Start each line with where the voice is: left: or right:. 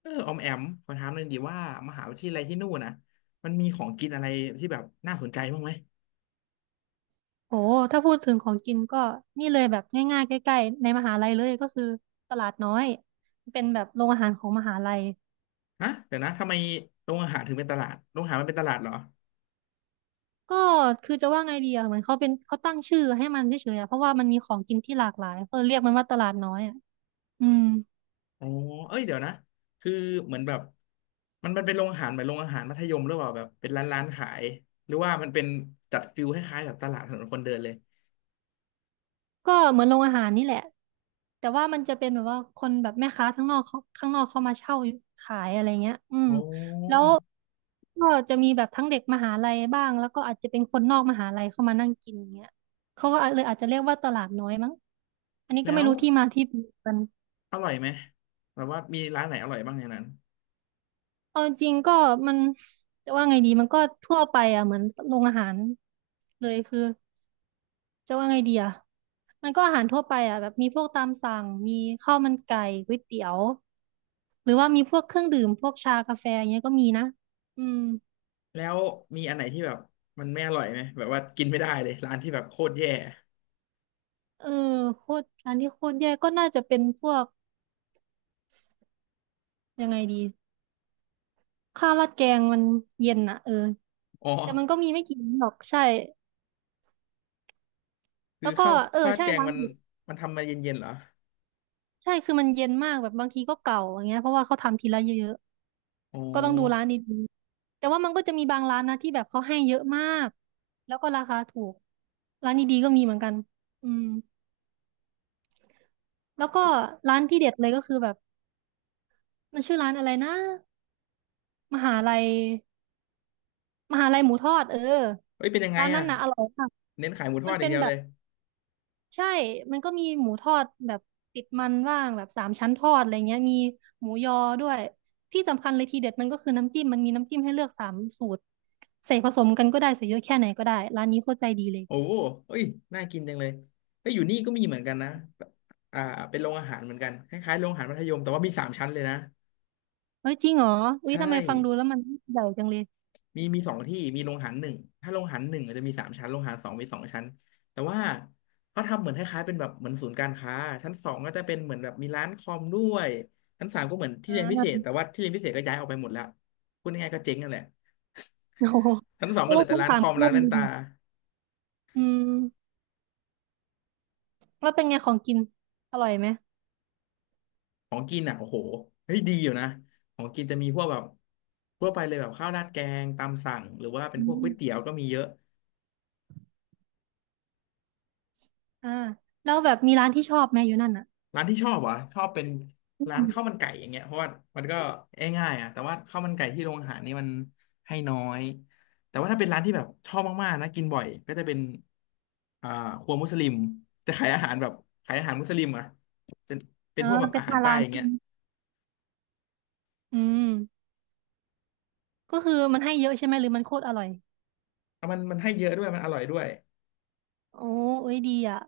left: เออออมแอมขอถามหน่อยดีว่ามหาวิทยาลัยที่นู่นนะมันมีของกินอะไรที่แบบน่าสนใจบ้างไหม
right: โอ้ถ้าพูดถึงของกินก็นี่เลยแบบง่ายๆใกล้ๆในมหาลัยเลยก็คือตลาดน้อยเป็นแบบโรงอาหารของมหาลัย
left: ฮะเดี๋ยวนะทำไมโรงอาหารถึงเป็นตลาดโรงอาหารมันเป็นตลาดเหรอ
right: ก็คือจะว่าไงดีอะเหมือนเขาตั้งชื่อให้มันเฉยๆอะเพราะว่ามันมีของกินที่หลากหลายก็เรียกมันว่าตลาดน้อยอะอืม
left: อ๋อเอ้ยเดี๋ยวนะคือเหมือนแบบมันเป็นโรงอาหารเหมือนโรงอาหารมัธยมหรือเปล่าแบบเป็นร้านขายหรือว่ามันเป็นจัดฟิลคล้ายๆแบบตลาดถนนคนเดินเลย
right: ก็เหมือนโรงอาหารนี่แหละแต่ว่ามันจะเป็นแบบว่าคนแบบแม่ค้าข้างนอกเขาข้างนอกเขามาเช่าขายอะไรเงี้ยอืม
left: อ๋อ
right: แล้วก็จะมีแบบทั้งเด็กมหาลัยบ้างแล้วก็อาจจะเป็นคนนอกมหาลัยเข้ามานั่งกินเงี้ยเขาก็เลยอาจจะเรียกว่าตลาดน้อยมั้งอันนี้ก็
left: แล้
right: ไม่
left: ว
right: รู้ที่มาที่ไปกัน
left: อร่อยไหมแบบว่ามีร้านไหนอร่อยบ้างในนั้น
right: เอาจริงๆก็มันจะว่าไงดีมันก็ทั่วไปอ่ะเหมือนโรงอาหารเลยคือ จะว่าไงดีอ่ะมันก็อาหารทั่วไปอ่ะแบบมีพวกตามสั่งมีข้าวมันไก่ก๋วยเตี๋ยว หรือว่ามีพวกเครื่องดื่มพวกชากาแฟอย่างเงี้ยก็มีนะอืม
left: แล้วมีอันไหนที่แบบมันไม่อร่อยไหมแบบว่ากินไม่ได้เลยร้านที่แบบโคตรแย่
right: เออโคตรร้านที่โคตรแย่ก็น่าจะเป็นพวกยังไงดีข้าวราดแกงมันเย็นอ่ะเออ
left: อ๋อ
right: แต่มันก็มีไม่กี่ร้านหรอกใช่
left: คื
right: แล้
left: อ
right: วก็
left: ข้าว
right: เออ
left: ข้าวราด
right: ใช่
left: แกง
right: ร้าน
left: มัน
right: หยุด
left: มันทำมาเย็นๆเหรอ
right: ใช่คือมันเย็นมากแบบบางทีก็เก่าอย่างเงี้ยเพราะว่าเขาทำทีละเยอะ
left: อ๋อ
right: ก็ต้องดูร้านดีๆแต่ว่ามันก็จะมีบางร้านนะที่แบบเขาให้เยอะมาก แล้วก็ราคาถูกร้านดีๆก็มีเหมือนกันอืมแล้วก็ร้านที่เด็ดเลยก็คือแบบมันชื่อร้านอะไรนะ มหาลัยมหาลัยหมูทอดเออ
left: เอ้ยเป็นยังไง
right: ร้านนั้
left: อ่ะ
right: นนะอร่อยมาก
left: เน้นขายหมูท
right: มั
left: อ
right: น
left: ดอ
right: เป็
left: ย่าง
right: น
left: เดียว
right: แบ
left: เล
right: บ
left: ย
right: ใช่มันก็มีหมูทอดแบบติดมันว่างแบบสามชั้นทอดอะไรเงี้ยมีหมูยอด้วยที่สำคัญเลยทีเด็ดมันก็คือน้ำจิ้มมันมีน้ำจิ้มให้เลือกสามสูตรใส่ผสมกันก็ได้ใส่เยอะแค่ไหนก็ได้ร้านนี้โคตรใจดีเลย
left: โอ้โหเอ้ยน่ากินจังเลยเอ้ยอยู่นี่ก็มีเหมือนกันนะอ่าเป็นโรงอาหารเหมือนกันคล้ายๆโรงอาหารมัธยมแต่ว่ามีสามชั้นเลยนะ
right: เฮ้ยจริงเหรออุ๊ย
left: ใช่
right: ทำไมฟังดูแล้วมันใหญ่จังเลย
left: มีมีสองที่มีโรงอาหารหนึ่งถ้าโรงอาหารหนึ่งอาจจะมีสามชั้นโรงอาหารสองมีสองชั้นแต่ว่าเขาทำเหมือนคล้ายๆเป็นแบบเหมือนศูนย์การค้าชั้นสองก็จะเป็นเหมือนแบบมีร้านคอมด้วยชั้นสามก็เหมือน
right: อ่
left: ที่เรียนพิเศษ
right: า
left: แต่ว่าที่เรียนพิเศษก็ย้ายออกไปหมดแล้วพูดง่ายๆก็เจ๊งนั่นแหละ
right: โอ้โห
left: ชั้นสอ
right: เพ
left: งก็
right: ราะ
left: เหลื
right: ว่า
left: อแต่
right: ทั้ง
left: ร้าน
right: สา
left: ค
right: ม
left: อม
right: กุู้
left: ร้านแว่
right: เมี
left: น
right: ดิ
left: ตา
right: อืมแล้วเป็นไงของกินอร่อยไหม
left: ของกินอ่ะโอ้โหเฮ้ยดีอยู่นะของกินจะมีพวกแบบทั่วไปเลยแบบข้าวราดแกงตามสั่งหรือว่าเป็
right: อื
left: นพวกก๋
right: ม
left: วยเตี๋ยวก็มีเยอะ
right: อ่าแล้วแบบมีร้านที่ชอบไหมอยู่นั่นอ่ะ
left: ร้านที่ชอบเหรอะชอบเป็น
right: อื
left: ร้าน
right: ม
left: ข้าวมันไก่อย่างเงี้ยเพราะว่ามันก็ง่ายๆอ่ะแต่ว่าข้าวมันไก่ที่โรงอาหารนี่มันให้น้อยแต่ว่าถ้าเป็นร้านที่แบบชอบมากๆนะกินบ่อยก็จะเป็นอ่าครัวมุสลิมจะขายอาหารแบบขายอาหารมุสลิมอ่ะเป็นเป็
right: อ่า
left: นพวกแบบ
right: เป็น
left: อาหา
right: มา
left: รใต้
right: ร้าน
left: อย่าง
right: ใช่
left: เงี้ย
right: ไหมอืมก็คือมันให้เยอะใช่ไหมหรือมันโคตรอร่อย
left: มันให้เยอะด้วยมันอร่อยด้วย
right: โอ้เอ้ยดีอ่ะ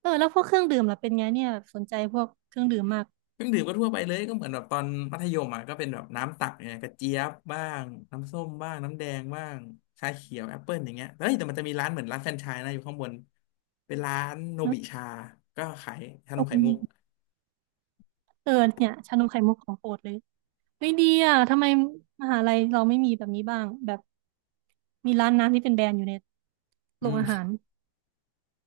right: เออแล้วพวกเครื่องดื่มล่ะเป็นไงเนี่ยสนใจพวกเครื่องดื่มมาก
left: เครื่องดื่มก็ทั่วไปเลยก็เหมือนแบบตอนมัธยมอ่ะก็เป็นแบบน้ำตักเนี่ยกระเจี๊ยบบ้างน้ำส้มบ้างน้ำแดงบ้างชาเขียวแอปเปิลอย่างเงี้ยเฮ้ยแต่มันจะมีร้านเหมือนร้านแฟรนไชส์นะอยู่ข้างบนเป็นร้านโน
right: อื
left: บิชาก็ขายชาน
right: ม
left: มไข่มุก
right: เออเนี่ยชานมไข่มุกของโปรดเลย ไม่ดีอ่ะทำไมมหาลัยเราไม่มีแบบนี้บ้างแบบมีร้านน้ำที่เป็นแบรนด์อยู่ในโร
left: อื
right: งอาหา
left: ม
right: ร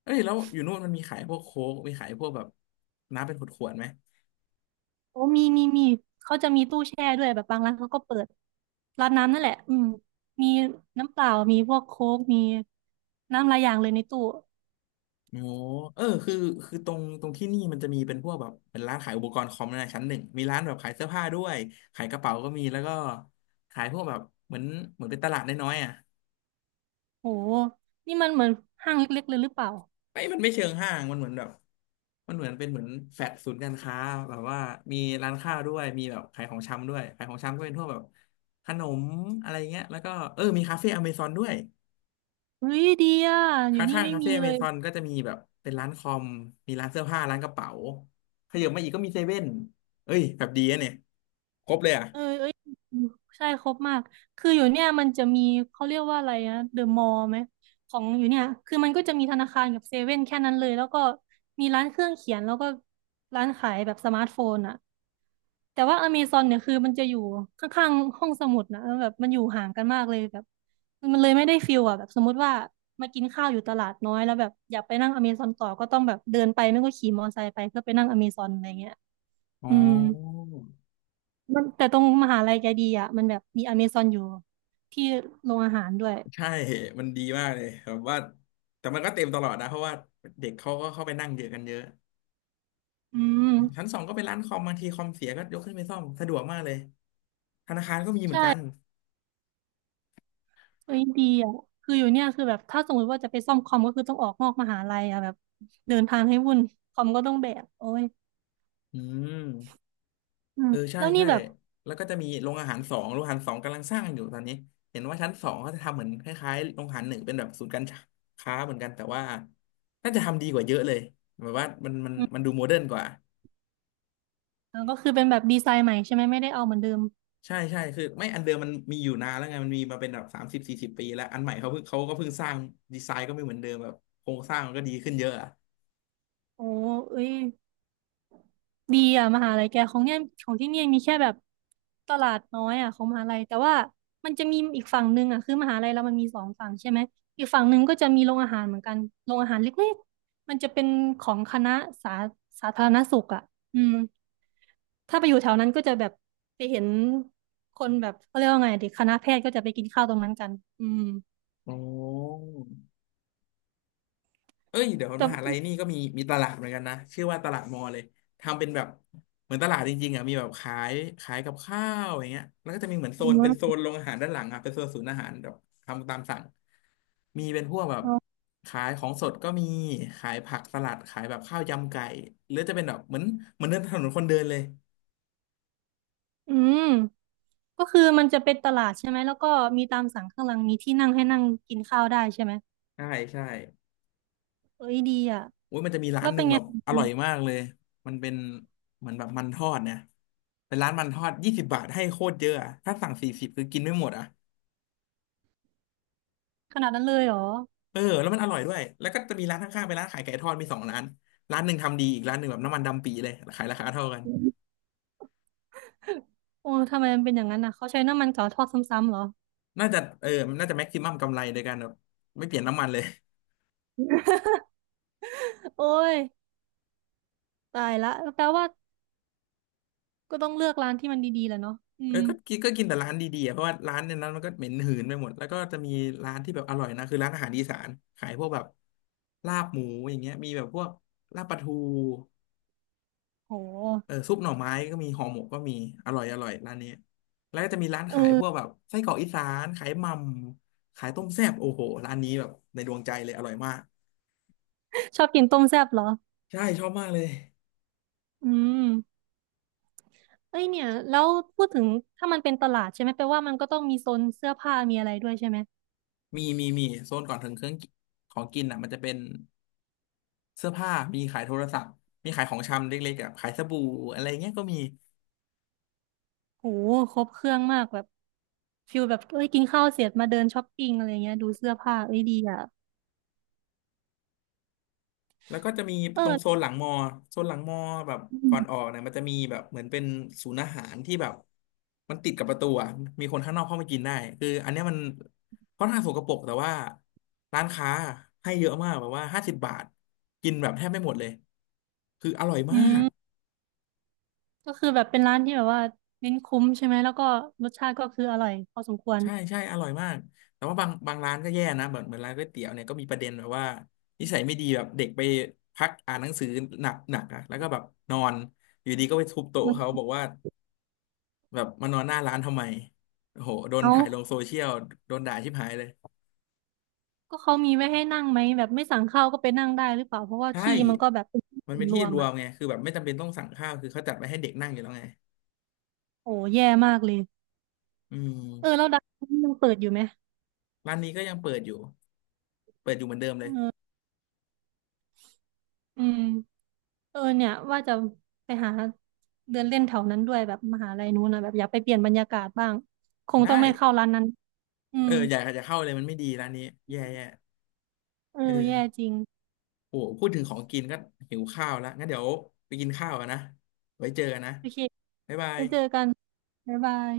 left: เอ้ยแล้วอยู่นู่นมันมีขายพวกโค้กมีขายพวกแบบน้ำเป็นขวดๆไหม
right: โอ้มีเขาจะมีตู้แช่ด้วยแบบบางร้านเขาก็เปิดร้านน้ำนั่นแหละอืมมีน้ำเปล่ามีพวกโค้กมีน้ำหลายอย่างเลยในตู้
left: โอ้เออคือตรงที่นี่มันจะมีเป็นพวกแบบเป็นร้านขายอุปกรณ์คอมในชั้นหนึ่งมีร้านแบบขายเสื้อผ้าด้วยขายกระเป๋าก็มีแล้วก็ขายพวกแบบเหมือนเหมือนเป็นตลาดน้อยๆอ่ะ
right: โหนี่มันเหมือนห้างเล็กๆเลยหรือเปล่า
left: ไม่มันไม่เชิงห้างมันเหมือนแบบมันเหมือนเป็นเหมือนแฟลตศูนย์การค้าแบบว่ามีร้านข้าวด้วยมีแบบขายของชำด้วยขายของชำก็เป็นพวกแบบขนมอะไรเงี้ยแล้วก็เออมีคาเฟ่อเมซอนด้วย
right: เฮ้ยดีอ่ะอ
left: ข
right: ยู่นี่
left: ้าง
right: ไม่
left: ๆคา
right: มี
left: เฟ่อ
right: เล
left: เม
right: ย
left: ซอนก็จะมีแบบเป็นร้านคอมมีร้านเสื้อผ้าร้านกระเป๋าขยับมาอีกก็มีเซเว่นเอ้ยแบบดีอะเนี่ยครบเลยอ่ะ
right: เอ้ยใช่ครบมาก คืออยู่เนี่ยมันจะมีเขาเรียกว่าอะไรนะเดอะมอลล์ไหมของอยู่เนี่ยคือมันก็จะมีธนาคารกับเซเว่นแค่นั้นเลยแล้วก็มีร้านเครื่องเขียนแล้วก็ร้านขายแบบสมาร์ทโฟนอะแต่ว่าอเมซอนเนี่ยคือมันจะอยู่ข้างๆห้องสมุดนะแล้วแบบมันอยู่ห่างกันมากเลยแบบมันเลยไม่ได้ฟิลอะแบบสมมติว่ามากินข้าวอยู่ตลาดน้อยแล้วแบบอยากไปนั่งอเมซอนต่อก็ต้องแบบเดินไปไม่ก็ขี่มอเตอร์ไซค์ไปเพื่อไปนั่งอเมซอนอะไรเงี้ย
left: อ๋
right: อืม
left: อ
right: มันแต่ตรงมหาลัยแกดีอ่ะมันแบบมีอเมซอนอยู่ที่โรงอาหารด้วย
left: ใช่มันดีมากเลยแบบว่าแต่มันก็เต็มตลอดนะเพราะว่าเด็กเขาก็เข้าไปนั่งเยอะกันเยอะ
right: อืม
left: ชั้นสองก็เป็นร้านคอมบางทีคอมเสียก็ยกขึ้นไปซ่อมสะดวกมากเลยธนาคารก็มีเหมือนกัน
right: เอ้ยดีอ่ะคืออยู่เนี่ยคือแบบถ้าสมมติว่าจะไปซ่อมคอมก็คือต้องออกนอกมหาลัยอ่ะแบบเดินทางให้วุ่นคอมก็ต้องแบกโอ้ย
left: อืม
right: อืม
left: เออใช่
right: แล้วนี่
left: ใช่
right: แบบ
left: แล้วก็จะมีโรงอาหารสองโรงอาหารสองกำลังสร้างอยู่ตอนนี้เห็นว่าชั้นสองเขาจะทำเหมือนคล้ายๆโรงอาหารหนึ่งเป็นแบบศูนย์การค้าเหมือนกันแต่ว่าน่าจะทำดีกว่าเยอะเลยแบบว่ามันดูโมเดิร์นกว่า
right: เออก็คือเป็นแบบดีไซน์ใหม่ใช่ไหมไม่ได้เอาเหมือนเดิม
left: ใช่ใช่คือไม่อันเดิมมันมีอยู่นานแล้วไงมันมีมาเป็นแบบ30-40 ปีแล้วอันใหม่เขาเพิ่งเขาก็เพิ่งสร้างดีไซน์ก็ไม่เหมือนเดิมแบบโครงสร้างมันก็ดีขึ้นเยอะอะ
right: โอ้เอ้ย ดีอ่ะมหาลัยแกของเนี่ยของที่เนี่ยมีแค่แบบตลาดน้อยอ่ะของมหาลัยแต่ว่ามันจะมีอีกฝั่งหนึ่งอ่ะคือมหาลัยเรามันมีสองฝั่งใช่ไหมอีกฝั่งหนึ่งก็จะมีโรงอาหารเหมือนกันโรงอาหารเล็กๆมันจะเป็นของคณะสาสาธารณสุขอ่ะอืมถ้าไปอยู่แถวนั้นก็จะแบบไปเห็นคนแบบเขาเรียกว่าไงดิคณะแพทย์ก็จะไปกินข้าวตรงนั้นกันอืม
left: โอ้ เอ้ยเดี๋ยว
right: แต่
left: มหาลัยนี่ก็มีมีตลาดเหมือนกันนะชื่อว่าตลาดมอเลยทำเป็นแบบเหมือนตลาดจริงๆอ่ะมีแบบขายขายกับข้าวอย่างเงี้ยแล้วก็จะมีเหมือนโซนเป็นโซนโรงอาหารด้านหลังอ่ะเป็นโซนศูนย์อาหารแบบทำตามสั่งมีเป็นพวกแบบขายของสดก็มีขายผักสลัดขายแบบข้าวยำไก่หรือจะเป็นแบบเหมือนเหมือนเดินถนนคนเดินเลย
right: อืมก็คือมันจะเป็นตลาดใช่ไหมแล้วก็มีตามสั่งข้างหลังมีที่นั่งให้นั่งกินข้าวได้ใช่ไหม
left: ใช่ใช่
right: เอ้ยดีอ่ะ
left: อุ้ยมันจะมีร้านหนึ่งแบบอร่อยมากเลยมันเป็นเหมือนแบบมันทอดเนี่ยเป็นร้านมันทอด20 บาทให้โคตรเยอะอะถ้าสั่ง40คือกินไม่หมดอ่ะ
right: ขนาดนั้นเลยเหรอ
left: เออแล้วมันอร่อยด้วยแล้วก็จะมีร้านข้างๆเป็นร้านขายไก่ทอดมีสองร้านร้านหนึ่งทำดีอีกร้านหนึ่งแบบน้ำมันดำปีเลยขายราคาเท่ากัน
right: โอ้ทำไมมันเป็นอย่างนั้นอ่ะเขาใช้น้ำมันเก่าทอดซ้ำๆเหรอ
left: น่าจะเออมันน่าจะแม็กซิมัมกำไรโดยการแบบไม่เปลี่ยนน้ำมันเลย
right: โอ้ยตายละแปลว่าก็ต้องเลือกร้านที่มันดีๆแหละเนาะอื
left: เออ
right: ม
left: ก็กินแต่ร้านดีๆอะเพราะว่าร้านในนั้นมันก็เหม็นหืนไปหมดแล้วก็จะมีร้านที่แบบอร่อยนะคือร้านอาหารอีสานขายพวกแบบลาบหมูอย่างเงี้ยมีแบบพวกลาบปลาทู
right: โห
left: เออซุปหน่อไม้ก็มีห่อหมกก็มีอร่อยอร่อยร้านนี้แล้วก็จะมีร้าน
right: เอ
left: ขาย
right: อ
left: พวกแบบไส้กรอกอีสานขายหม่ำขายต้มแซ่บโอ้โหร้านนี้แบบในดวงใจเลยอร่อยมาก
right: ชอบกินต้มแซ่บเหรอ
left: ใช่ชอบมากเลย
right: อืมเอ้ยเนี่ยแล้วพูดถึงถ้ามันเป็นตลาดใช่ไหมแปลว่ามันก็ต้องมีโซนเสื้อผ้ามีอะไรด้วยใช่ไหม
left: มีโซนก่อนถึงเครื่องกิของกินอ่ะมันจะเป็นเสื้อผ้ามีขายโทรศัพท์มีขายของชำเล็กๆอ่ะขายสบู่อะไรเงี้ยก็มี
right: โหครบเครื่องมากแบบฟิลแบบเอ้ยกินข้าวเสร็จมาเดินช้อปปิ้งอะไรเงี้ยดูเสื้อผ้าเอ้ยดีอ่ะ
left: แล้วก็จะมี
right: เอ
left: ตรงโซน
right: อ
left: หลังมอโซนหลังมอแบบก่อนออกเนี่ยมันจะมีแบบเหมือนเป็นศูนย์อาหารที่แบบมันติดกับประตูอ่ะมีคนข้างนอกเข้ามากินได้คืออันเนี้ยมันค่อนข้างสกปรกแต่ว่าร้านค้าให้เยอะมากแบบว่า50 บาทกินแบบแทบไม่หมดเลยคืออร่อยมา
right: อื
left: ก
right: ม ก็คือแบบเป็นร้านที่แบบว่าเน้นคุ้มใช่ไหมแล้วก็รสชาติก็คืออร่อยพอสมควร
left: ใช่ใช่อร่อยมาก แต่ว่าบางร้านก็แย่นะเหมือนร้านก๋วยเตี๋ยวเนี่ยก็มีประเด็นแบบว่านิสัยไม่ดีแบบเด็กไปพักอ่านหนังสือหนักหนักอ่ะแล้วก็แบบนอนอยู่ดีก็ไปทุบ
right: อื
left: โต๊ะเขาบอก
right: ม
left: ว่า แบบมานอนหน้าร้านทำไมโอ้โห โดน
right: เอ้า
left: ถ่ายลงโซเชียลโดนด่าชิบหายเลย
right: ก็เขามีไว้ให้นั่งไหมแบบไม่สั่งข้าวก็ไปนั่งได้หรือเปล่าเพราะว่า
left: ใช
right: ที่มันก็
left: ่
right: แบบเป็นที่
left: มั
right: ส่
left: น
right: วน
left: เป็น
right: ร
left: ที่
right: วม
left: รว
right: อ่ะ
left: มไงคือแบบไม่จำเป็นต้องสั่งข้าวคือเขาจัดไว้ให้เด็กนั่งอยู่แล้วไง
right: โอ้แย่มากเลย
left: อื
right: เออ
left: ม
right: แล้วดังนี่ยังเปิดอยู่ไหม
left: ร้านนี้ก็ยังเปิดอยู่ เปิดอยู่เหมือนเดิม
right: เอ
left: เลย
right: ออืมเออเนี่ยว่าจะไปหาเดินเล่นแถวนั้นด้วยแบบมหาลัยนู้นนะแบบอยากไปเปลี่ยนบรรยากาศบ้างคงต้
left: ได้
right: องไม่เข้าร้านนั้นอื
left: เออ
right: ม
left: อยากจะเข้าเลยมันไม่ดีร้านนี้แย่
right: เอ
left: เอ
right: อแย่
left: อ
right: จริง
left: โหพูดถึงของกินก็หิวข้าวแล้วงั้นเดี๋ยวไปกินข้าวกันนะไว้เจอกันนะ
right: โอเค
left: บ๊ายบา
right: ไป
left: ย
right: เจอกันบ๊ายบาย